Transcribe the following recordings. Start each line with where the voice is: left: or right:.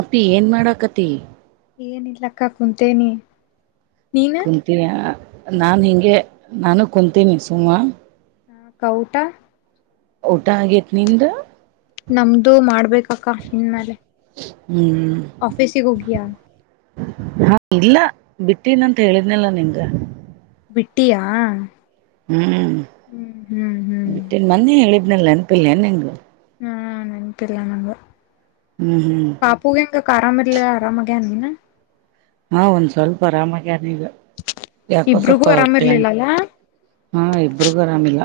right: ಅಪ್ಪಿ ಏನ್ ಮಾಡಕತಿ
left: ಏನಲಕ್ಕ ಕುಂತೇನಿ ನೀನ
right: ಕುಂತೀನಿ ನಾನು ಹಿಂಗೆ ನಾನು ಕುಂತೀನಿ ಸುಮ್ಮನೆ
left: ಊಟಾ
right: ಊಟ ಆಗೇತ್ ನಿಂದು
left: ನಮ್ದು ಮಾಡ್ಬೇಕಕ್ಕ ಇನ್ಮೇಲೆ
right: ಹ್ಮ್
left: ಆಫೀಸಿಗೆ ಹೋಗಿದಿಯಾ
right: ಹಾ ಇಲ್ಲ ಬಿಟ್ಟೀನಂತ ಹೇಳಿದ್ನಲ್ಲಾ ನಿನ್ಗ
left: ಬಿಟ್ಟಿಯಾ
right: ಹ್ಮ್
left: ಹ್ಮ್ ಹ್ಮ್ ಹ್ಮ್
right: ಬಿಟ್ಟನ್ ಮೊನ್ನೆ ಹೇಳಿದನಲ್ಲ ನೆನಪಿಲ್ಲ ಎನ್ ನಿನಗ
left: ಹ್ಮ್ ನೆನಪಿಲ್ಲ ನನಗ
right: ಹ್ಮ್ ಹ್ಮ್
left: ಪಾಪೂಗೆಂಗ ಆರಾಮ ಇರಲ್ಲ ಆರಾಮಾಗ ಎನ
right: ಹಾ ಒಂದ್ ಸ್ವಲ್ಪ ಆರಾಮಾಗಿನದು ಯಾಕೋ
left: ಇಬ್ರಿಗೂ
right: ಸ್ವಲ್ಪ ಕಲಂ
left: ಆರಾಮಿರ್ಲಿಲ್ಲಲ್ಲ
right: ಹಾ ಇಬ್ಬರುಗರಾಮಿಲ್ಲ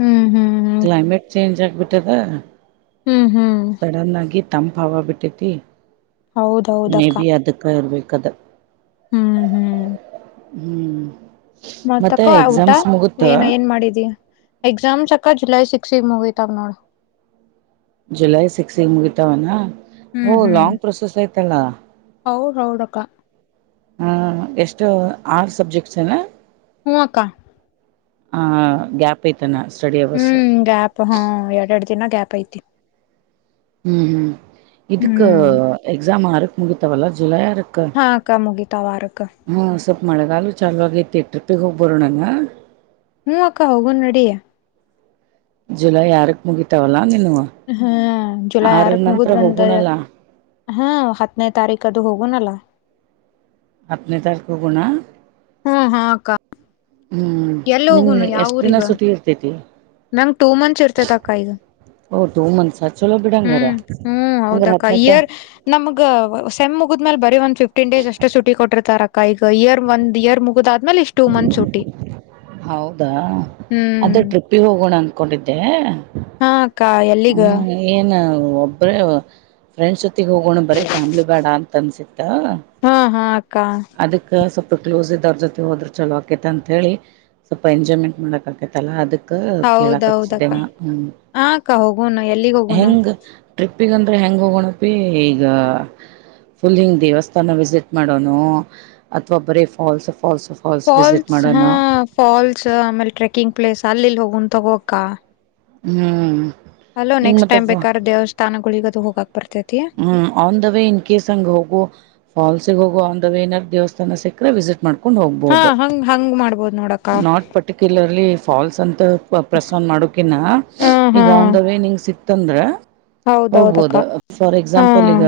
left: ಹ್ಮ್ ಹ್ಮ್ ಹ್ಮ್
right: ಕ್ಲೈಮೇಟ್ ಚೇಂಜ್ ಆಗ್ಬಿಟ್ಟದ
left: ಹ್ಮ್ ಹ್ಮ್
right: ಸಡನ್ ಆಗಿ ತಂಪ ಹವಾ ಬಿಟ್ಟೈತಿ ಮೇ
left: ಹೌದೌದಕ್ಕ
right: ಬಿ ಅದಕ್ಕೆ ಇರ್ಬೇಕದು
left: ಹ್ಮ್ ಹ್ಮ್
right: ಹ್ಮ್ ಮತ್ತೆ
left: ಮತಕ್ಕ ಊಟ
right: ಎಕ್ಸಾಮ್ಸ್
left: ಏನ
right: ಮುಗುತ್ತ
left: ಏನ್ ಮಾಡಿದಿಯ ಎಕ್ಸಾಮ್ ಚಕ್ಕ ಜುಲೈ ಸಿಕ್ಸ್ ಮುಗಿತದ ನೋಡ್
right: ಜುಲೈ ಸಿಕ್ಸ್ಗ ಮುಗಿತಾವನಾ ಓ ಲಾಂಗ್ ಪ್ರೊಸೆಸ್ ಯ್ತಲ್ಲಾ
left: ಹೌದು ಹೌದಕ್ಕಾ
right: ಹಾ ಎಷ್ಟು ಆರ್ ಸಬ್ಜೆಕ್ಟ್ಸ್ ನ
left: ಹ ಅಕ್ಕಾ
right: ಹ ಗ್ಯಾಪ್ ಐತಾನ ಸ್ಟಡಿ ಅವರ್ಸ
left: ಹ್ಮ್ ಗ್ಯಾಪ್ ಹಾ ಎರಡ ಎರಡು ದಿನ ಗ್ಯಾಪ್ ಐತಿ
right: ಹ್ಮ್ ಹ್ಮ್ ಇದುಕ್ಕ
left: ಹ್ಮ್
right: ಎಕ್ಸಾಮ್ ಆರುಕ್ ಮುಗತವಲ್ಲ ಜುಲೈ ಆರಕ
left: ಹಾ ಅಕ್ಕಾ ಮುಗೀತಾವ ಆರಕ್ಕೆ
right: ಹಾಂ ಸ್ವಲ್ಪ ಮಳೆಗಾಲು ಚಾಲೂ ಆಗೈತಿ ಟ್ರಿಪ್ಪಿಗೆ ಹೋಗ್ಬೋರು ನಂಗೆ
left: ಹ್ಮ್ ಅಕ್ಕ ಹೋಗನ್ ನಡಿ
right: ಜುಲೈ ಆರಕ್ ಮುಗಿತಾವಲ್ಲಾ ನೀನು
left: ಹ್ಮ್ ಜುಲೈ
right: ಆರ
left: ಆರಕ್
right: ನಂತರ
left: ಮುಗುದ್ರಂದ
right: ಹೋಗೋಣಲ್ಲ
left: ಹಾ ಹತ್ತನೇ ತಾರೀಕ ಅದು ಹೋಗನಲ್ಲಾ
right: ಹತ್ ನೇ ತಾರೀಕು ಹೋಗೋಣ
left: ಹ್ಮ ಹಾ ಅಕ್ಕ
right: ಹ್ಮ್
left: ಎಲ್ಲಿ
right: ನಿಮಗ ಎಷ್ಟ ದಿನ ಸುಟಿ ಇರ್ತೇತಿ
left: ನನಗ ಟೂ ಮಂತ್ ಚ್ಚಿರ್ತದ ಅಕ್ಕ ಈಗ
right: ಓ ಟೂ ಮಂತ್ಸ್ ಚಲೋ ಬಿಡಂಗಾರ
left: ಹ್ಮ್ ಹ್ಮ್
right: ಹಂಗಾರ
left: ಹೌದಕ್ಕ
right: ಹತ್ತನೇ ತ
left: ಇಯರ್ ನಮ್ಗ ಸೇಮ್ ಮುಗಿದ್ಮೇಲೆ ಬರೀ ಒಂದ ಫಿಫ್ಟೀನ್ ಡೇಸ್ ಅಷ್ಟೇ ಸುಟಿ ಕೊಟ್ಟರ್ತಾರ ಅಕ್ಕಾ ಈಗ ಇಯರ್ ಒಂದ್ ಇಯರ್ ಮುಗುದಾದ್ಮೇಲೆ ಇಷ್ಟ ಟೂ ಮಂತ್ ಸುಟಿ ಹ್ಮ್
right: ಉಡಪ್ಪಿ ಹೋಗೋಣ ಅಂದಕೊಂಡಿದ್ದೆ
left: ಹಾ ಅಕ್ಕಾ ಎಲ್ಲಿಗ
right: ಏನು ಒಬ್ಬರ ಫ್ರೆಂಡ್ಸ್ ಜೊತ್ತಗೆ ಹೋಗೋಣ ಬರೀ ಫ್ಯಾಮ್ಲಿ ಬೇಡ ಅಂತ ಅನ್ಸತ್ತ
left: ಹಾ ಹಾ ಅಕ್ಕಾ
right: ಅದಕ್ಕೆ ಸ್ವಲ್ಪ ಕ್ಲೋಸ್ ಇದವ್ರ ಜೊತೆ ಹೋದ್ರೆ ಚಲೋ ಆಕೈತೆ ಅಂಥೇಳಿ ಸ್ವಲ್ಪ ಎಂಜಾಯ್ಮೆಂಟ್ ಮಾಡಕ್ಕ ಆಕೈತ್ತಲ್ಲ ಅದಕ್ಕೆ ಕೇಳಕ
left: ಹೌದೌದಕ್ಕ
right: ಹಚಿದ್ದೇನಾ ಹ್ಮ್
left: ಹಾ ಅಕ್ಕ ಹೋಗೋಣ ಎಲ್ಲಿಗ್ ಹೋಗೋಣ
right: ಹೆಂಗ ಟ್ರಿಪ್ಪಿಗೆ ಅಂದ್ರೆ ಹೆಂಗ ಹೋಗೋಣಪಿ ಈಗ ಫುಲ್ ಹಿಂಗ ದೇವಸ್ಥಾನ ವಿಸಿಟ್ ಮಾಡೋನು ಅಥವಾ ಬರೇ ಫಾಲ್ಸ್ ಫಾಲ್ಸ್ ವಿಸಿಟ್
left: ಫಾಲ್ಸ್ ಹಾ
right: ಮಾಡೋನು
left: ಫಾಲ್ಸ್ ಆಮೇಲೆ ಟ್ರೆಕಿಂಗ್ ಪ್ಲೇಸ್ ಅಲ್ಲಿಲ್ಲಿ ಹೋಗನ್ ತಗೋಕ
right: ಹ್ಮ್
left: ಅಲೋ
right: ಈಗ
left: ನೆಕ್ಸ್ಟ್ ಟೈಮ
right: ಮತ್ತೆ
left: ಕಾದ್ರ ದೇವಸ್ಥಾನಗಳಗ ಅದು ಹೋಗಾಕ್ ಬರ್ತೈತಿ
right: ಹ್ಮ್ on the way in case ಹಂಗ ಹೋಗು ಫಾಲ್ಸ್ ಗೆ ಹೋಗುವ ಇನ್ ದವೇ ಏನಾರ ದೇವಸ್ಥಾನ ಸಿಕ್ಕರೆೆ ವಿಸಿಟ್ ಮಾಡಬೇಕು
left: ಹಾ ಹಂಗ್ ಹಂಗ್ ಮಾಡ್ಬೋದು ನೋಡಕ್ಕ
right: ಪರ್ಟಿಕ್ಯುಲರ್ಲ ಆಗಿ ಫಾಲ್ಸ್ ಅಂತ ಪ್ರಸವಾದ್ ಮಾಡಕಿನ
left: ಹ ಹಾ
right: ಈಗ ಒಂದ ವೇ ನಿಂಗ ಸಿಕ್ತಂದ್ರ
left: ಹೌದೌದಕ್ಕ
right: ಹೋಗ್ಬೋದು ಫಾರ್
left: ಹಾ
right: ಎಕ್ಸಾಂಪಲ್ ಈಗ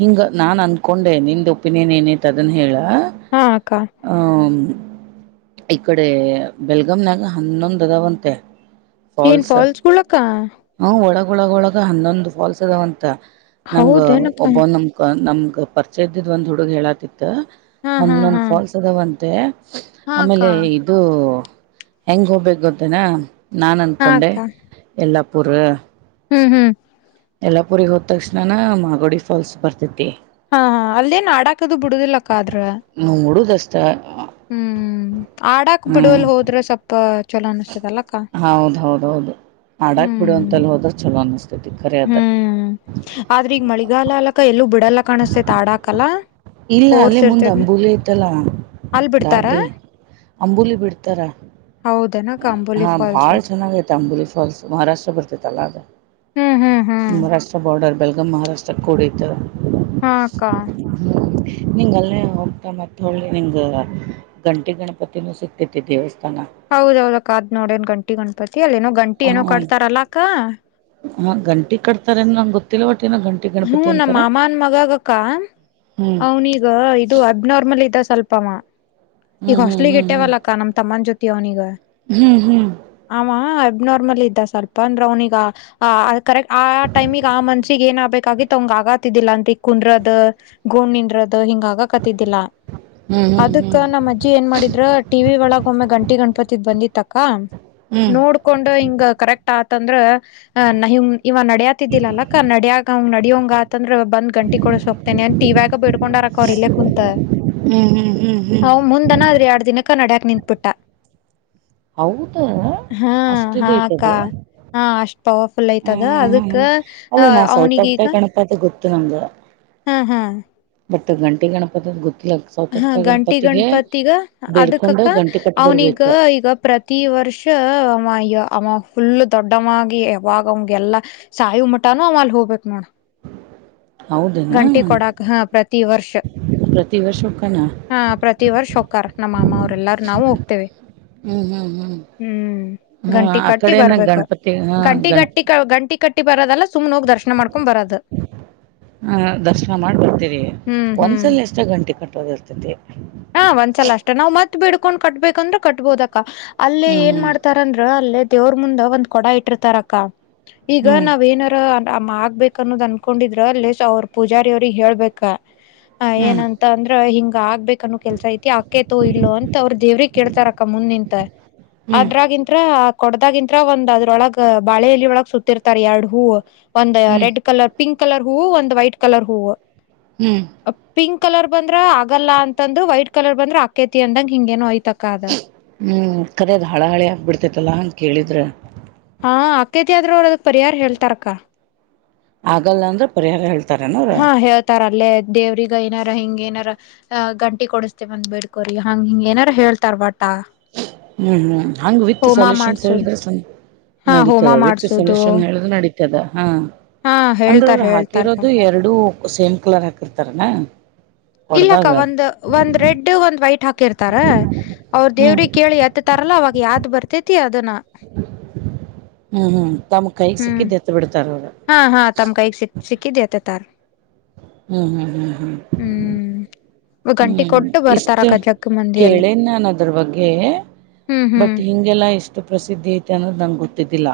right: ಹಿಂಗ ನಾನು ಅನ್ಕೊಂಡೆ ನಿಂದು ಒಪಿನಿಯನ್ ಏನೈತ ಅದನ್ ಹೇಳ
left: ಹಾ ಅಕ್ಕಾ
right: ಹ ಈಕಡೆ ಬೆಳಗಾಂ ದಾಗಿ ಹನ್ನೊಂದ ಅದಾವಂತೆ
left: ಏನ್ ಫಾಲ್ಸ್ ಗಳಕ್ಕ
right: ಹ್ ಒಳಗೊಳಗ ಒಳಗ ಹನ್ನೊಂದು ಫಾಲ್ಸ್ ಅದಾವಂತ ನಂಗ
left: ಹೌದೇನಕ್ಕ
right: ಒಬ್ಬೊ ನಮ ನಮಗ ಪರ್ಚೆ ಇದ್ದಿದ್ ಒಂದ ಹುಡುಗ ಹೇಳತಿತ್ತ
left: ಹಾ ಹಾ
right: ಹನ್ನೊಂದ್
left: ಹಾ
right: ಫಾಲ್ಸ್ ಅದಾವಂತೆ
left: ಹಾ ಅಕ್ಕ
right: ಆಮೇಲೆ ಅದು ಹೆಂಗ್ ಹೋಗ್ಬೇಕು ಗೊತ್ತೆನ ನಾನ್
left: ಹಾ
right: ಅನ್ಕೊಂಡೆ
left: ಅಕ್ಕ
right: ಎಲ್ಲಾಪ್ಪುರು
left: ಹ್ಮ್ ಹ್ಮ್
right: ಎಲ್ಲಾಪುರಿ ಹೋದ ತಕ್ಷಣನ ಮಾಗೋಡಿ ಫಾಲ್ಸ್ ಬರ್ತತಿ
left: ಹಾ ಹಾ ಅಲ್ಲೆನ್ ಆಡಾಕದು ಬಿಡುದಿಲ್ಲಕ್ಕ ಆದ್ರ
right: ನೋಡೋದಷ್ಟ
left: ಹ್ಮ್ ಆಡಾಕ್ ಬಿಡುವಲ್ ಹೋದ್ರೆ ಸ್ವಲ್ಪ ಚಲೋ ಅನ್ಸ್ತದಲ್ಲಕ್ಕ
right: ಹ ಹೌದ ಹೌದ ಹೌದು ಆಡಾಕ್ ಬಿಡುವ ಅಂತಲ್ಲಿ ಹೋದ್ರೆ ಚಲೋ ಅನಿಸ್ತೈತಿ ಖರಿ ಅದ
left: ಆದ್ರೆ ಈಗ ಮಳಿಗಾಲ ಅಲಕ್ಕಾ ಎಲ್ಲೂ ಬಿಡಲ್ಲ ಕಾಣಸ್ತೇತ್ ಆಡಾಕಲ್ಲ
right: ಇಲ್ಲ ಅಲ್ಲೇ
left: ಫೋರ್ಸ್
right: ಮುಂದೆ
left: ಇರ್ತೇತಿ
right: ಅಂಬೂಲಿ ಐತಲ್ಲ
left: ಅಲ್ ಬಿಡ್ತಾರ
right: ದಾಟಿ ಅಂಬೂಲಿ ಬಿಡ್ತಾರ
left: ಹೌದು
right: ಹಾ ಭಾಳ ಚೆನ್ನಾಗ ಐತೆ ಅಂಬುಲಿ ಫಾಲ್ಸ್ ಮಹಾರಾಷ್ಟ್ರ ಬರ್ತಿತ್ತಲ್ಲ ಅದು
left: ಹ್ಮ್ ಹ್ಮ್ ಹ್ಮ್
right: ಮಹಾರಾಷ್ಟ್ರ ಬಾರ್ಡರ್ ಬೆಳಗಾಂ ಮಹಾರಾಷ್ಟ್ರಕ್ಕೆ ಕೂಡಿತಿ
left: ಹಾ ಅಕ್ಕ? [inaudible]
right: ಹೂ ನಿಂಗ ಅಲ್ಲೇ ಹೋಗ್ತಾ ಮತ್ತ ಹೊಳ್ಳಿ ನಿಂಗ? [inaudible] ಗಂಟಿ ಗಣಪತಿನೂ ಸಿಗ್ತತಿ ದೇವಸ್ಥಾನ. [inaudible]
left: ಹೌದ ಹೌದ ಅಕ್ಕಾ ಅದ ನೋಡೇನ್ ಗಂಟಿ ಗಣಪತಿ ಅಲ್ಲೇನೋ ಗಂಟಿ ಏನೋ ಕಡ್ತಾರಲ್ಲಾ ಅಕ್ಕಾ? [inaudible]
right: ಮತ್ತ ಗಂಟಿ ಕಟ್ತಾರೆ ನಂಗ ಗೊತ್ತಿಲ್ಲ ಒಟ್ ಏನೋ ಗಂಟಿ [inaudible]
left: ಹೂ ನಮ್ಮ
right: ಅಂತಾರೆ
left: ಮಾಮನ್ ಮಗಗ ಅಕ್ಕಾ
right: ಹ್ಮ್
left: ಅವನೀಗ [inaudible] ಇದು ಅಬ್ನಾರ್ಮಲ್ ಇದ್ದ ಸ್ವಲ್ಪ ಅವ ಈಗ
right: ಹ್ಮ್ ಹ್ಮ್
left: ಹಾಸ್ಟೆಲ್ ಗೆ ಇಟ್ಟೇವಲ್ಲ ಅಕ್ಕಾ ನಮ್ಮ ತಮ್ಮನ ಜೊತೆ ಅವ್ನಿಗ. [inaudible]
right: ಹೂ ಹೂ [inaudible]
left: ಆವ ಅಬ್ನಾರ್ಮಲ್ ಇದ್ದ ಸ್ವಲ್ಪ ಅಂದ್ರ ಅವ್ನಿಗಾ [inaudible] ಆ ಅದು ಕರೆಕ್ಟ್ ಆ ಟೈಮಿಗ್ ಆ ಮನಸಿಗೆ ಏನ್ ಆಗಬೇಕ. [inaudible] ಕವಿತ ಅವಂಗ ಆಗತಿದ್ದಿಲ್ಲಾ ತಿಕ್ ಕುಂದರದ ಗೋನ ನಿಂದರೋದ ಹಿಂಗ ಆಗಕತಿದ್ದಿಲ್ಲ. [inaudible]
right: ಹ್ಮ್ ಹ್ಮ್ ಹ್ಮ್ ಹ್ಮ್ ಹ್ಮ್
left: ಅದಕ್ ನಮ್ಮ ಅಜ್ಜಿ ಏನ್ ಮಾಡಿದ್ರ ಟಿವಿ ಒಳಗ ಒಮ್ಮೆ ಗಂಟಿ ಗಣಪತಿದ್ ಬಂದಿತ್ತ ಅಕ್ಕಾ [inaudible]
right: ಹೂ [inaudible]
left: ಕೊಂಡು ಹಿಂಗ ಕರೆಕ್ಟ್ ಆತಂದ್ರ ನಹಿಂ ಇವ ನಡಾಯತಿದ್ದಿಲ್ಲ ಅಕ್ಕ ನಡಿಯಾಕ [inaudible] ಅವ ನಡಿಯವಂಗ ಆತ ಅಂದ್ರ ಬಂದ್ ಗಂಟಿ ಕೊಡಿಸಿ ಹೋಗತನೆ ಅಂತ ಟಿವಿಯಾಗ ಬಿಡ್ಕೊಂಡಾರ ಅಕ್ಕ ಅವ್ರ ಇಲ್ಲ ಕುಂತ. [inaudible]
right: ಹು ಹು ಹು [inaudible]
left: ಅವ ಮುಂದನ ಅದರ ಎರಡ ದಿನಕ್ಕ ನಡಿಯಾಕ್ ನಿಂತ ಬಿಟ್ಟಾ. [inaudible]
right: ಹೌದ
left: ಹಾ
right: ಅಷ್ಟ ಇದು
left: ಹಾ
right: ಐತಿ
left: ಅಕ್ಕ
right: ಅಲ್ಲಿ. [inaudible]
left: ಹಾ ಅಷ್ಟ ಪವರರ್ಫುಲ್ ಅಯ್ತದ ಅದಕ್ಕ ಅವ್ನಿಗ ಈಗ [inaudible]
right: ಅದೇ ಗಣಪತಿ ಗೊತ್ತು ನಂಗೆ? [inaudible]
left: ಹ ಹಾ
right: ಬಟ್ ಗಂಟೆ ಗಣಪತದ ಗೊತ್ತಿಲ್ಲ ಅಕ್ಕ? [inaudible]
left: ಹಾ ಗಂಟಿ ಗಣಪತಿಗ ಅದಕ್ಕ
right: ಬೇಡ್ಕೊಂಡ
left: ಅಕ್ಕಾ
right: ಗಂಟೆ ಕಟ್ಟಿ
left: ಅವ್ನಿಗ
right: ಬರ್ಬೇಕ
left: ಈಗ ಪ್ರ [inaudible] ಪ್ರತಿ ವರ್ಷ ಅವ ಈಗ ಅಮ್ಮ ಫುಲ್ಲು ದೊಡ್ಡಮ ಆಗಿ ಯಾವಾಗ ಅವಂಗ ಎಲ್ಲಾ? [inaudible] ಸಾಯಿ ಮಟಾನು ಆವ ಅಲ್ಲಿ ಹೋಗಬೇಕ ನೋಡ. [inaudible]
right: ಹೌದನಾ
left: ಗಂಟಿ ಕೊಡಾಕ ಹ ಪ್ರತಿ ವರ್ಷ. [inaudible]
right: ಪ್ರತಿ ವರ್ಷ ಹೋಕ್ಕನಾ? [inaudible]
left: ಹಾ ಪ್ರತಿ ವರ್ಷ ಹೊಕ್ಕಾರ್ ನಮ್ಮ ಮಾಮ್ಮ ಅವ್ರೆಲ್ಲಾರು ನಾವು ಹೋಗ್ತೇವಿ. [inaudible]
right: ಹ್ಮ್ ಹ್ಮ್ ಹ್ಮ್
left: ಹೂ
right: ಹಾ
left: ಗಂಟಿ
right: ಆ
left: ಕಟ್ಟಿ
right: ಕಡೆನ
left: ಬರ್ಬೇಕ
right: ಗಣಪತಿ ಹ
left: ಕಟ್ಟಿ
right: ಗಣ
left: ಗಟ್ಟಿ [inaudible] ಗಂಟಿ ಕಟ್ಟಿ ಬರದಲ್ಲ ಸುಮ್ನ ಹೋಗಿ ದರ್ಶನಾ ಮಾಡಕೊಂಡ ಬರೋದ. [inaudible]
right: ಹ ದರ್ಶನ ಮಾಡಿ ಬರತ್ತಿವಿ
left: ಹ್ಮ್ ಹ್ಮ್
right: ಒಂದ್ಸಲ ಅಷ್ಟ ಗಂಟಿ ಕಟ್ಟೋದ ಇರ್ತತಿ. [inaudible]
left: ಹಾ ಒಂದ್ಸಲ ಅಷ್ಟೇ ನಾವ್ ಮತ್ತ ಬೇಡಕೊಂಡ ಕಟ್ಬೇಕಂದ್ರೆ ಕೆಟ್ಟಬೋದ ಅಕ್ಕ ಅಲ್ಲೇ ಏನ್
right: ಹ್ಮ್
left: ಮಾಡ್ತಾರ [inaudible] ಅಂದರ್ ಅಲ್ಲೇ ದೇವರ ಮುಂದ ಒಂದ್ ಕೊಡಾ ಇಟ್ಟಿರ್ತಾರ ಅಕ್ಕಾ ಈಗ
right: ಹ್ಮ್
left: ನಾವ್ ಏನಾರ ಆ [inaudible] ಆ ಮಾಡಬೇಕ ಅನ್ನೋದ್ ಅನ್ಕೊಂಡಿದ್ರ ಅಲ್ಲೇ ಶ ಅವರು ಪೂಜಾರಿ ಅವರಿಗ ಹೇಳಬೇಕ ಅ
right: ಹ್ಮ್ ಹ್ಮ್
left: ಏನಂತ? [inaudible] ತ ಅಂದ್ರ ಹಿಂಗ್ ಆಗಬೇಕ ಅನ್ನವ್ ಕೆಲಸ ಐತಿ ಅಕೇತೋ ಇಲ್ಲೋ ಅಂತ ಅವರ ದೇವರಿಗ್ ಕೇಳ್ತಾರ ಅಕ್ಕಾ ಮುಂದ ನಿಂತ. [inaudible]
right: ಹ್ಮ್
left: ಅದರಾಗಿಂತರ [inaudible] ಕೊಡದಾಗಿಂತರ ಒಂದ ಅದ್ರೊಳಗ ಬಾಳೆೆಯಲ್ಲಿ ಒಳಗ್ ಸುತ್ತಿರ್ತಾರೆ ಎರಡ ಹೂವು ಒಂದ್
right: ಹ್ಮ್
left: ರೆಡ್ ಕಲರ್ [inaudible] ಪಿಂಕ್ ಕಲರ್ ಹೂವು ಒಂದ್ ವೈಟ್ ಕಲರ್ ಹೂವು [inaudible]
right: ಹೂ [inaudible]
left: ಪಿಂಕ್ ಕಲರ್ ಬಂದ್ರ ಆಗಲ್ಲ ಅಂತಂದು ವೈಟ್ ಕಲರ್ ಬಂದ್ರ ಅಕೇತಿ ಅಂದಂಗ ಹಿಂಗೇನು ಅಯ್ತ ಅಕ್ಕಾ ಅದ [inaudible]
right: ಹೂ ಕರ್ಯದ್ ಹಾಳ ಹಳಿ ಆಗಬಿಡ್ತೈತಲ್ಲ ಹಂಗ ಕೇಳಿದ್ರ [inaudible]
left: ಹಾ ಅಕೇತಿ ಆದರ ಅವರು ಅದಕ್ ಪರಿಹಾರ ಹೇಳ್ತಾರ ಅಕ್ಕ. [inaudible]
right: ಆಗಲ್ಲ ಅಂದ್ರ ಪರಿಹಾರ ಹೇಳ್ತಾರ ಏನ್ ಅವರ್? [inaudible]
left: ತಾರ ಅಲ್ಲೇ ದೇವರಿಗ ಏನಾರ ಹಿಂಗ ಏನರ [inaudible] ಅ ಗಂಟಿ ಕೊಡಿಸತ್ತಿನಿ ಅಂತ ಬಿಡ್ಕೋರಿ ಹಂಗ ಹಿಂಗ್ ಏನಾರ ಹೇಳ್ತಾರ ಭಟ್ಟ. [inaudible]
right: ಹ್ಮ್ ಹ್ಮ್ ಹಂಗ್ ವಿತ್ ಸೊಲ್ಯೂಷನ್ಸ್
left: ಮಾಡ್ಸುದ್
right: ಹೇಳಿದ್ರ ಸ್ಯೆ
left: ಹಾ ಹೋಮ
right: ನಡೀತದ ವಿತ್
left: ಮಾಡ್ಸುದು
right: ಸೊಲ್ಯೂಷನ್ ಹೇಳುದ್ರ ನಡೀತದ ಹಾ.
left: ಹಾ
right: ಅಂದ್ರ
left: ಹೇಳ್ತಾರ ಹೇಳ್ತಾರಕ
right: ಹಾಕಿರೋದು ಎರಡು ಸೇಮ್ ಕಲರ್ ಹಾಕಿರ್ತಾರನಾ?
left: ಇಲ್ಲಕ್ಕ
right: ಹೊಡ್ದಾಗ
left: ಒಂದ್ ಒಂದ್ ರೆಡ್ ಒಂದ್ ವೈಟ್ ಹಾಕಿರ್ತಾರ ಅವ್ರ
right: ಹ್ಮ್
left: ದೇವ್ರಿಗೆ ಕೇಳಿ ಮ ತರಲ್ಲ ಅವಾಗ ಯಾವ್ದ್ ಬರ್ತೈತಿ ಅದನ್ನ
right: ಹ್ಮ್ ಹ್ಮ್ ತಮ್ಮ ಕೈಗೆ ಸಿಕ್ಕಿ
left: ಹ್ಮ್
right: ತ್ತ ಬಿಡ್ತಾರ ಅವರು.
left: ಹಾ ಹಾ ತಮ್ಮ ಕೈ ಸಿಕ್ ಸಿಕ್ಕಿದ ಎತುತಾರ.
right: ಹ್ಮ್ ಹ್ಮ್ ಹ್ಮ್ ಹ್ಮ್
left: ಹ್ಮ್ ಗಂಟಿ
right: ಹ್ಮ್
left: ಕೊಟ್ಟು
right: ಇಷ್ಟ
left: ಬರ್ತಾರಕ್ಕ ಜಗ್ ಮಂದಿ ಎಲ್ಲ
right: ಕೇಳೇ ನಾನ್ ಅದ್ರ ಬಗ್ಗೆ
left: ಹ್ಮ್ ಹ್ಮ್
right: ಬಟ್ ಇಂ ಗೆಲ್ಲ ಎಷ್ಟು ಪ್ರಸಿದ್ಧಿ ಐತೆ ಅನ್ನೋದು ನಂಗೆ ಗೊತ್ತಿದ್ದಿಲ್ಲ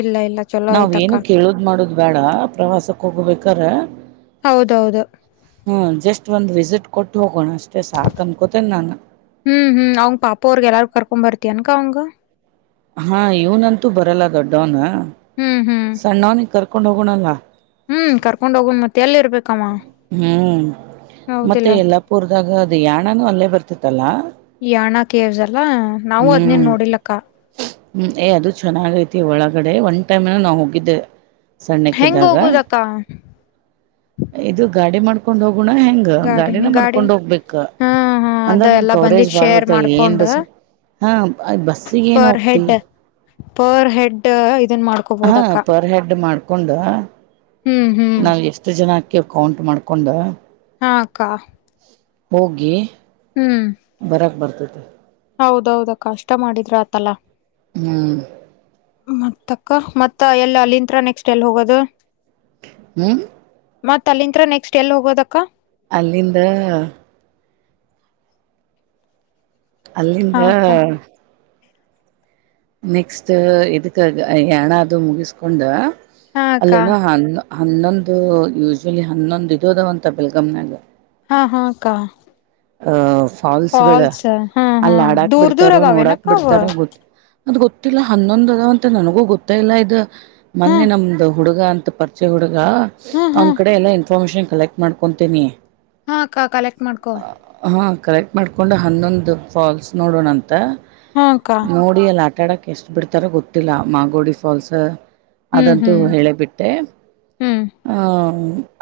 left: ಇಲ್ಲ ಇಲ್ಲ ಚಲೋ
right: ನಾವ್
left: ಆಯ್ತಕ್ಕ
right: ಏನು ಕೇಳುದ್ ಮಾಡುದು ಬೇಡ ಪ್ರವಾಸಕ್ ಹೋಗ್ಬೇಕಾದ್ರ
left: ಹೌದೌದು
right: ಹ್ಮ ಜಸ್ಟ್ ಒಂದ್ ವಿಸಿಟ್ ಕೊಟ್ಟು ಹೋಗೋಣ ಅಷ್ಟೇ ಸಾಕ್ ಅನ್ಕೊತೇನ್ ನಾನ್.
left: ಹ್ಮ್ ಹ್ಮ್ ಅವ್ನ್ ಪಾಪ ಅವ್ರಗೆ ಎಲ್ಲಾರ ಕರ್ಕೊಂಡ್ ಬರ್ತಿ ಎನ್ ಅಕ್ಕಾ ಅವ್ನಗ್
right: ಹಾ ಇವ್ನಂತೂ ಬರಲ್ಲ ದೊಡ್ಡವನ್
left: ಹ್ಮ್ ಹ್ಮ್
right: ಸಣ್ಣವನಿಗೆ ಕರ್ಕೊಂಡ್ ಹೋಗೋಣ ಅಲ್ಲ.
left: ಹ್ಮ್ ಕರ್ಕೊಂಡ್ ಹೋಗನ್ ಮತ್ತೆ ಎಲ್ಲಿ ಇರ್ಬೇಕ ಅವ ಹೌದಿಲ್ಲ.
right: ಪೂರ್ದಾಗ ಅದು ಯಾಣನೂ ಅಲ್ಲೇ ಬರ್ತಿತ್ತಲ್ಲಾ.
left: ಯಾಣ ಕೇವ್ಸ್ ಅಲ್ಲಾ ನಾವು
right: ಹ್ಮ್
left: ಅದ್ನೇನ್ ನೋಡಿಲಕ್ಕ
right: ಹ್ಮ್ ಏ ಅದು ಚೆನ್ನಾಗ ಐತಿ ಒಳಗಡೆ ಒನ್ ಟೈಮ್ ಏನೋ ನಾವ್ ಹೋಗಿದ್ದೆ. ಸಣ್ಣಕ್ಕಿದ್ದಾಗ
left: ಕ [unintelligible] [unintelligible]
right: ಇದು ಗಾಡಿ ಮಾಡ್ಕೊಂಡ್ ಹೋಗೋಣ ಹೆಂಗ
left: ಗಾಡಿ
right: ಗಾಡಿನ
left: ಗಾಡಿ
right: ಮಾಡ್ಕೊಂಡ್ ಹೋಗ್ಬೇಕ
left: ಹಾ ಹಾ
right: ಅಂದ್ರ
left: ಅದ
right: ನಿನ್
left: ಎಲ್ಲಾ
right: ಕವರೇಜ್
left: ಬಂದಿದ್
right: ಬಾಳ್
left: ಶೇರ್
right: ಬರ್ತಾವ ಏನ್
left: ಮಾಡ್ಕೊಂಡ್
right: ಬಸ್ ಹಾ ಬ -ಬಸ್ಸಿಗೆೇನು
left: ಪರ್
right: ಹೋಗ್ತಿ
left: ಹೆಡ್ ಪರ್ ಹೆಡ್ ಇದನ್ ಮಾಡ್
right: ಹಾ ಪರ್ ಹೆಡ್ ಮಾಡ್ಕೊಂಡ
left: ಹ್ಮ್ ಹ್ಮ್
right: ನಾವ ಎಷ್ಟ ಎಷ್ಟು ಜನ ಅಕಿವಿ ಕೌಂಟ್ ಮಾಡ್ಕೊಂಡು
left: ಹಾ ಅಕ್ಕಾ.
right: ಹೋಗಿ
left: ಹ್ಮ್
right: ಬರಕ್ ಬರ್ತೈತೆ
left: ಹೌದೌದ ಅಕ್ಕಾ ಅಷ್ಟ ಮಾಡಿದ್ರ ಆತಲ್ಲಾ.
right: ಹ್ಮ್
left: ಮತ್ತ ಅಕ್ಕ ಮತ್ತ ಎಲ್ಲ ಅಲ್ಲಿಂದ್ ನೆಕ್ಸ್ಟ್ ಎಲ್ಲಿ ಹೋಗೋದು?
right: ಹ್ಮ್
left: ಮತ್ ಅಲ್ಲಿಂತ್ರ ನೆಕ್ಸ್ಟ್ ಎಲ್ಲಿ ಹೋಗೋದಕ್ಕ?
right: ಅಲ್ಲಿಂದ ಅಲ್ಲಿಂದ
left: ಹಾ ಅಕ್ಕ
right: ನೆಕ್ಸ್ಟ್ ಇದಕ್ ಯಾಣ ಅದು ಮುಗಿಸ್ಕೊಂಡ
left: ಹಾ ಅಕ್ಕ
right: ಅಲ್ಲಿನೋ ಹ ಹನ್ನೊಂದು ಯೂಶಲಿ ಹನ್ನೊಂದು ಇದದ ಅಂತ ಬೆಳ್ಗಮನಾಗ
left: ಹಾ ಹಾ ಅಕ್ಕ.
right: ಅಹ ಫಾಲ್ಸ್ ಗಳ
left: ಹಾ ಹಾ
right: ಅಲ್ಲಿ ಆಡಕ್
left: ದೂರ್ ದೂರ್
right: ಬಿಡ್ತಾರೋ ನೋಡಾಕ್
left: ಅದಾವೇನಕ್ಕ ಅವ
right: ಬಿಡ್ತಾರೋ ಗೊ ಅದ್ ಗೊತ್ತಿಲ್ಲ ಹನ್ನೊಂದ ಅದವಂತ ನನಗೂ ಗೊತ್ತೆ ಇಲ್ಲ ಇದು.
left: ಹಾ
right: ಮೊನ್ನೆ ನಮ್ದು ಹುಡುಗ ಅಂತ ಪರ್ಚಯಾ ಹುಡ್ಗ.
left: ಹಾ ಹಾ
right: ಅವ್ನ ಕಡೆ ಎಲ್ಲ ಇನ್ಫಾತ್ಮಷನ್ ಕಲೆಕ್ಟ್ ಮಾಡ್ಕೊತೀನಿ.
left: ಹಾ ಅಕ್ಕ ಕಲೆಕ್ಟ್ ಮಾಡ್ಕೋ.
right: ಹಾ ಕಲೆಕ್ಟ್ ಮಾಡ್ಕೊಂಡು ಹನ್ನೊಂದು ಫಾಲ್ಸ್ ನೋಡೋಣಂತ
left: ಹಾ ಅಕ್ಕ
right: ನೋ ಹೇ ಅಲ್ ಆಟಡಕ್ ಎಷ್ಟ್ ಬಿಡ್ತಾರೋ ಗೊತ್ತಿಲ್ಲ ಮಾಗೋಡಿ ಫಾಲ್ಸ್.
left: ಹ್ಮ್
right: ಅದಂತೂ
left: ಹ್ಮ್
right: ಹೇಳೆಬಿಟ್ಟೆ.
left: ಹ್ಮ್
right: ಹಾ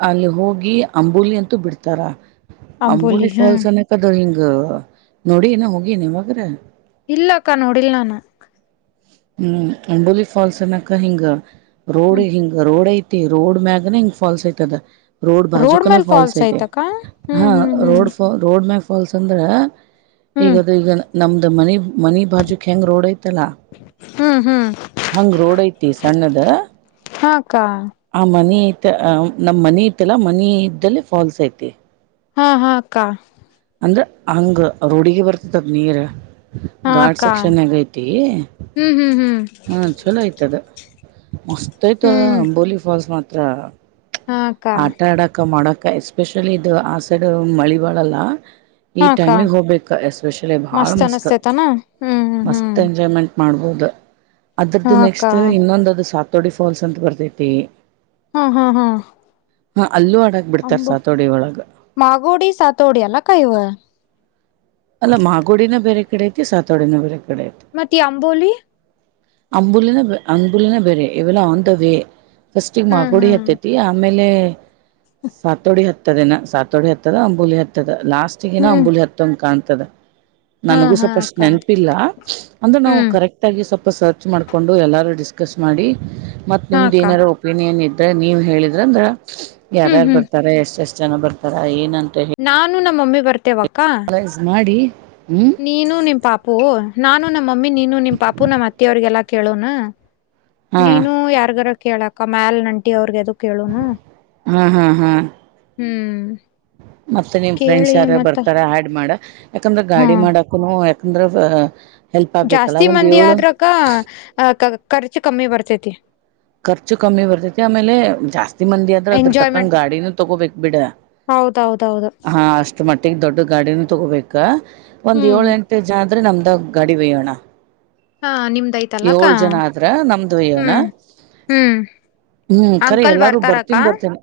right: ಅಲ್ಲಿ ಹೋಗಿ ಅಂಬೊಲಿ ಅಂತೂ ಬಿಡ್ತಾರ.
left: ಅಂಬೋಲಿ
right: ಅಂಬುಲಿ
left: ಹಾ
right: ಫಾಲ್ಸ್ ಅನ್ನೆಕದ ಹಿಂಗ ನೋಡಿಯೆನ ಹೋಗಿಯೆನ ಯಾವಾಗರ.
left: ಇಲ್ಲಕ್ಕಾ ನೋಡಿಲ್ ನಾನ.
right: ಹ್ಮ್ ಅಂಡೊಲಿ ಫಾಲ್ಸ್ ಅನಕ ಹಿಂಗ ರೋಡ್
left: ಹ್ಮ್
right: ಹಿಂಗ ರೋಡ್ ಐತ್. ಅಯ್ತಿ ರೋಡ್ ಮ್ಯಾಗನ ಹಿಂಗ್ ಫಾಲ್ಸ್ ಐತದ. ರೋಡ್ ಬಾಜುಕನ
left: ಮೇಲ್
right: ಫಲ್ಸ್
left: ಫಾಲ್ಸ್
right: ಐತೀ
left: ಐತಕ್ಕ ಹ್ಮ್
right: ಹಾ
left: ಹ್ಮ್ ಹ್ಮ್
right: ರೋಡ್ ಫಾ ರೋಡ್ ಮಗ್. ಫಾಲ್ಸ್ ಅಂದ್ರ
left: ಹ್ಮ್
right: ಈಗದು ಈಗ ನಮ್ದು ಮನಿ ಮನಿ ಬಾಜುಕೆಂಗ್ ರೋಡ್ ಐತಲ್ಲ.
left: ಹ ಹ.
right: ಹಂಗ್ ರೋಡ್ ಐತಿ ಸಣ್ಣದ.
left: ಹಾ ಅಕ್ಕ
right: ಆ ಮನಿ ಐತ್ ನಮ್ ಮನಿ ಇತ್ತಲ್ಲ ಮನಿ ಇದ್ದಲ್ಲಿ ಫಾಲ್ಸ್ ಐತಿ.
left: ಹಾ ಹಾ ಅಕ್ಕಾ.
right: ಅಂದ್ರೆ ಹಂಗ ರೋಡಿಗೆ ಬರ್ತತದ್ ನೀರ
left: ಹಾ
right: ಗಾಡ್
left: ಅಕ್ಕ
right: ಸಕ್ಸಶನಗೈತಿ.
left: ಹ್ಮ್ ಹ್ಮ್ ಹ್ಮ್.
right: ಹ ಚಲೋ ಐತದ ಮಸ್ತ್ ಐತ
left: ಹ್ಮ್
right: ಅಂಬೋಲಿ ಫಾಲ್ಸ್ ಮಾತ್ರ.
left: ಹಾ ಅಕ್ಕ
right: ಆಟಡಕ ಮಾಡಕ ಎಸ್ಪೆಷಲಿ ಇದು ಆಸೈಡು ಮಳಿ ಬಾಳಲ್ಲ. ಈ
left: ಹಾ ಅಕ್ಕ
right: ಟೈಮಿಗ್ ಹೋಬೆಕ ಎಸ್ಪೆಷಲಿ ಬಳ್
left: ಮಸ್ತ್
right: ಮಸ್ತ್ತ್
left: ಅನಸ್ತೇತಾನ ಹ್ಮ್ ಹ್ಮ್ ಹ್ಮ್
right: ಮಸ್ತ್ ಎಂಜಾಯ್ಮೆಂಟ್. ಮಾಡ್ಬೊದ
left: ಹಾ
right: ಅದ್ರದ್ದು
left: ಅಕ್ಕ
right: ನೆಕ್ಸ್ಟ್ ಇನ್ನೊಂದದು ಸತೋಡಿ ಫಾಲ್ಸ್ ಅಂತ ಬರ್ತೈತಿ.
left: ಹಾ ಹಾ ಹಾ.
right: ಹಾ ಅಲ್ಲೂ ಆಡಕ್ ಬಿಡ್ತಾರ್
left: ಅಂಬ
right: ಸಾತೋಡಿ ಒಳಗ.
left: ಮಾಗೋಡಿ ಸತೋಡಿ ಅಲ್ಲಕ್ಕ ಇವ.
right: ಅಲ್ಲ ಮಾಗೋಡಿನ ಬೇರೆ ಕಡೆ ಐತಿ ಸತೋಡಿನ ಬೇರೆ ಕಡಿ ಐತಿ.
left: ಮತ್ತೆ ಈ ಅಂಬೋಲಿ.
right: ಅಂಬುಲಿನ ಅಂಬುಲಿನ ಬೇರೆ ಇವೆಲ್ಲ ಆನ್ ದ ವೇ. ಫಸ್ಟಿಗ್
left: ಹ್ಮ್
right: ಮಾಗೋಡಿ
left: ಹ್ಮ್
right: ಹತ್ತೆತಿ ಆಮೇಲೆ ಸಾತೋಡಿ ಹತ್. [unintelligible] ಸಾತೋಡಿ ಹತ್ತದ ಅಂಬುಲಿ ಹತ್ತದ ಲಾಸ್ಟಿಗೆನ
left: ಹ್ಮ್
right: ಅಂಬುಲಿ ಹತ್ತಂಗ್ ಕಾಣ್ತದ.
left: ಹಾ
right: ನನುಗೂ
left: ಹಾ
right: ಸೂಪಸ್ಟ್
left: ಅಕ್ಕ
right: ನೆನ್ಪಿಲ್ಲ ಅಂದ್ರೆ ನಾವ್
left: ಹ್ಮ್
right: ಕರೆಕ್ಟ್. ತಾಗಿ ಸೊಪ ಸರ್ಚ್ ಮಾಡ್ಕೊಂಡು ಎಲ್ಲಾರು ಡಿಸ್ಕಸ್ ಮಾಡಿ ಮತ್
left: ಹಾ
right: ನಿಮ್ದು
left: ಅಕ್ಕ
right: ಏನಾರು. ಒಪಿನಿಯನ್ ಇದ್ರ ನೀವ್ ಹೇಳಿದ್ರಂದ್ರ
left: ಹ್ಮ್
right: ಯಾರ್ಯಾರ್
left: ಹ್ಮ್
right: ಬರ್ತಾರ ಎಷ್ಟ್ ಎಷ್ಟ್ ಜನ ಬರ್ತಾರ ಏನಂತ ಹೇಳ್.
left: ನಾನು ನಮ್ಮಮ್ಮಿ ಬರ್ತೆೇವಕ್ಕ.
right: ನೋಡಿ ಹ್ಮ್.
left: ನೀನು ನಿಮ್ ಪಾಪು ನಾನು ನಮಮ್ಮಿ ನೀನು ನಿಮ್ ಪಾಪು ನಮ್ಮ್ ಅತ್ತಿ ಅವ್ರಿಗೆಲ್ಲಾ ಕೇಳೋನ.
right: ಹಾ
left: ನೀನು ಯಾರ್ಗಾರ ಕೇಳಕ್ಕ ಮ್ಯಲ್ನಂಟಿ ಅವ್ರಗೆದು ಕೇಳೋನು.
right: ಹಾ ಹಾ ಹಾ
left: ಹ್ಮ್.
right: ಮತ್ತೆ ನಿಮ್ ಫ್ರೆಂಡ್ಸ್
left: ಕೇಳಿ
right: ಯಾರ
left: ಮತ್ತ
right: ಬರ್ತಾರ ಆಡ್ ಮಾಡ. ಯಾಕಂದ್ರ
left: ಹಾ
right: ಗಾಡಿ ಮಾಡಕುನು ಯಾಕಂದ್ರ ಹೆಲ್ಪಬೇಕಲ್ಲ ಒಂದ್ ಏಳು.
left: ಅಕ್ಕ [unintelligible] ಖರ್ಚು ಕಮ್ಮಿ ಬರ್ತೈತಿ.
right: ಖರ್ಚು ಕಮ್ಮಿ ಬರ್ತೈತಿ ಆಮೇಲೆ ಜಾಸ್ತಿ ಮಂದಿ ಆದ್ರ ಅದ್ರ ತಕ್ಕಂಗ್
left: ಎಂಜಾಯ್ಮೆಂಟ್
right: ಗಾಡಿನೂ ತಗೋಬೇಕ್ ಬಿಡ.
left: ಹೌದೌದೌದು.
right: ಮಟ್ಟಿಗ್ ದೊಡ್ದು ಗಾಡಿನು ತಗೋಬೇಕ ಒಂದ್
left: ಹ್ಮ್
right: ಯೋಲೆಂಟ್ ಜದ್ರೆ ನಮ್ದಾ ಗಾಡಿ ವಯ್ಯೋಣ.
left: ಹಾ ನಿಮ್ದಐತಲ್ಲಕ್ಕ
right: ಯೋಳ್ ಜನದ್ರ ನಮ್ದ್ ವಯ್ಯೋಣ.
left: ಹ್ಮ್ ಹ್ಮ್
right: ಹ್ಮ್ ಕರಿ
left: ಅಂಕಲ್
right: ಎಲ್ಲಾರು
left: ಬರ್ತಾರಕ್ಕ
right: ಬರ್ತಿನ್ ಬರ್ತಿನ್.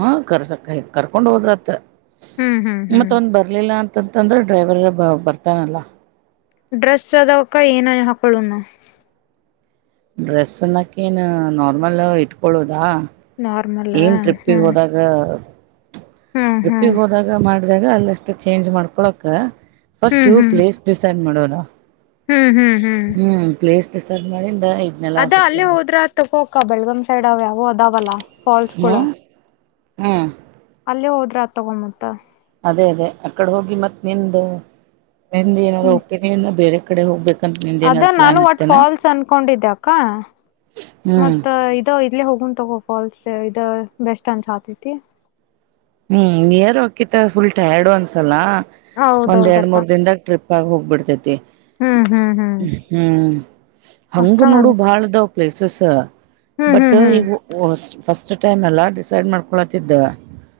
right: ಹಾ ಕರ್ಸಕ ಕರ್ಕೊಂಡೊದ್ರತ
left: ಹ್ಮ್ ಹ್ಮ್ ಹ್ಮ್
right: ಮತ್ ಒಂದ್ ಬರ್ಲಿಲ್ಲ ಅಂ ತತಂದ್ರೆ ಡ್ರೈವರ ಬ ಬರ್ತಾನಲ್ಲ.
left: ಡ್ರೆಸೆದವಕ್ಕ ಏನರೆ ಹಾಕೊಳೊನ.
right: ಡ್ರೆಸಲ್ಲಕೇನು ನಾರ್ಮಲ್ಲ ಇಟ್ಕೊಳ್ಳೋದಾ
left: ನಾರ್ಮಲ್
right: ಏನ್
left: ಹ್ಮ್
right: ಟ್ರಿಪ್ಪಿಗೋದಾಗ್. ಹಾ.
left: ಹ್ಮ್ ಹ್ಮ್
right: ಟ್ರಿಪ್ಪಿಗೋದಾಗ ಮಾಡ್ದಾಗ ಅಲಷ್ಟ ಚೇಂಜ್ ಮಾಡ್ಕೊಳಕ ಫಸ್ಟು
left: ಹ್ಮ್
right: ಪ್ಲೇಸ್. ಡಿಸೈಡ್ ಮಾಡೋನಾ
left: ಹ್ಮ್ ಹ್ಮ್ ಹ್ಮ್
right: ಹ್ಮ್ ಪ್ಲೇಸ್ ಡಿಸೈಡ್ ಮಾಡಿಂದ. ಇದ್ನೆಲ್ಲ
left: ಅದ
right: ಸ್ವಲ್ಪ
left: ಅಲ್ಲಿ ಹೋದ್ರತ್ ತಗೋ ಅಕ್ಕ ಬೆಳ್ಗಮ್ ಸೈಡ್ ಅವಾವೊ ಅದಾವಲ್ಲ ಫಾಲ್ಸ್ಗಳ.
right: ಹ್ಮ್ಮ್.
left: ಅಲ್ಲೇ ಹೋದ್ರತ್ ತಾಗ್ಗೋ ಮತ್ತ.
right: ಅದೇ ಅದೇ ಅಕಡ್ ಹೋಗಿ ಮತ್ತ್ ನಿಂದು ನಿಂದ್ ಏನಾರ
left: ಹ್ಮ್
right: ಹೊಪಿನಿಯನ್ನು ಬೇರೆ ಕಡೆ ಹೋಗ್ಬೇಕ.
left: ಅದ ನಾನು ಒಟ್ ಫಾಲ್ಸ್ ಅನ್ಕೊಂಡಿದ್ದೆ ಅಕ್ಕ
right: ಹ್ಮ್
left: ಮತ್ತ. ತ್ತಾ ಇಲ್ಲೇ ಹೋಗೊನ್ ತಗೋ ಫಾಲ್ಸ್ ಇದಾ ಬೆಸ್ಟ್ ಅನ್ಸತೈತಿ.
right: ಹ್ಮ್ ನಿಯರ್ ಹೊಕ್ಕಿ ತಾ ಫುಲ್ ಟೈರ್ಡ್ಡು ಅನ್ಸಲ್ಲ ಒಂದ್ ಎರಡ್
left: ಹೌದೌದಕ್ಕ
right: ಮೂರ್ ದಿನಂದಾಗ್ ಟ್ರಿಪ್. ಹೋಗ್ಬಿಡ್ತೈತಿ
left: ಹ್ಮ್ ಹ್ಮ್ ಹ್ಮ್
right: ಹ್ಮ್
left: ಅಷ್ಟ
right: ಹಂಗು
left: ಮಾಡ
right: ನೋಡು ಬಹ್ಳಾದವ್. ಪ್ಲೇಸಸ
left: ಹ್ಮ್
right: ಬಟ್
left: ಹ್ಮ್ ಹ್ಮ್
right: ಇವು ಫಸ್ಟ್ ಟೈಮಲ ಡಿಸೈಡ್ ಮಾಡ್ಕೊಳತ್ತಿದ್ದ.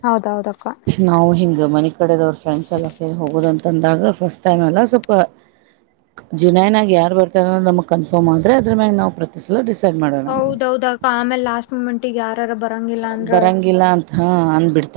left: ಹೌದೌದಪ್ಪ.
right: ನಾವು ಹಿಂಗ ಮನಿ ಕಡೆದವ್ರ್ ಫ್ರೆಂಡ್ಸ್ ಎಲ್ಲ ಸೇರಿ ಹೋಗೋದಂತಂದಾಗ ಫಸ್ಟ್ ಟೈಮಲ ಸ್ವಲ್ಪ. ಜುನೈನಾಗ್ ಯಾರ್ ಬರ್ತಾರನೋದ್ ನಮ್ಗ್ ಕನ್ಫರ್ಮ್ ಆದ್ರೆ ಅದ್ರ ಮೇಲ್ ನಾವ್ ಪ್ರ. ಸ್ಲೀ ಡಿಸೈಡ್ ಮಾಡ.
left: ಹೌದೌದಕ್ಕ ಆಮೇಲ್ ಲಾಸ್ಟ್ ಮುಮೆಂಟಿಗ್ ಯಾರಾರ ಬರಂಗಿಲ್ಲ ಅಂದ್ರೆ.
right: ಬರಂಗಿಲ್ಲ ಅಂತ ಹಾ ಅಂಗ್ ಬಿಡ್ತಾರ್.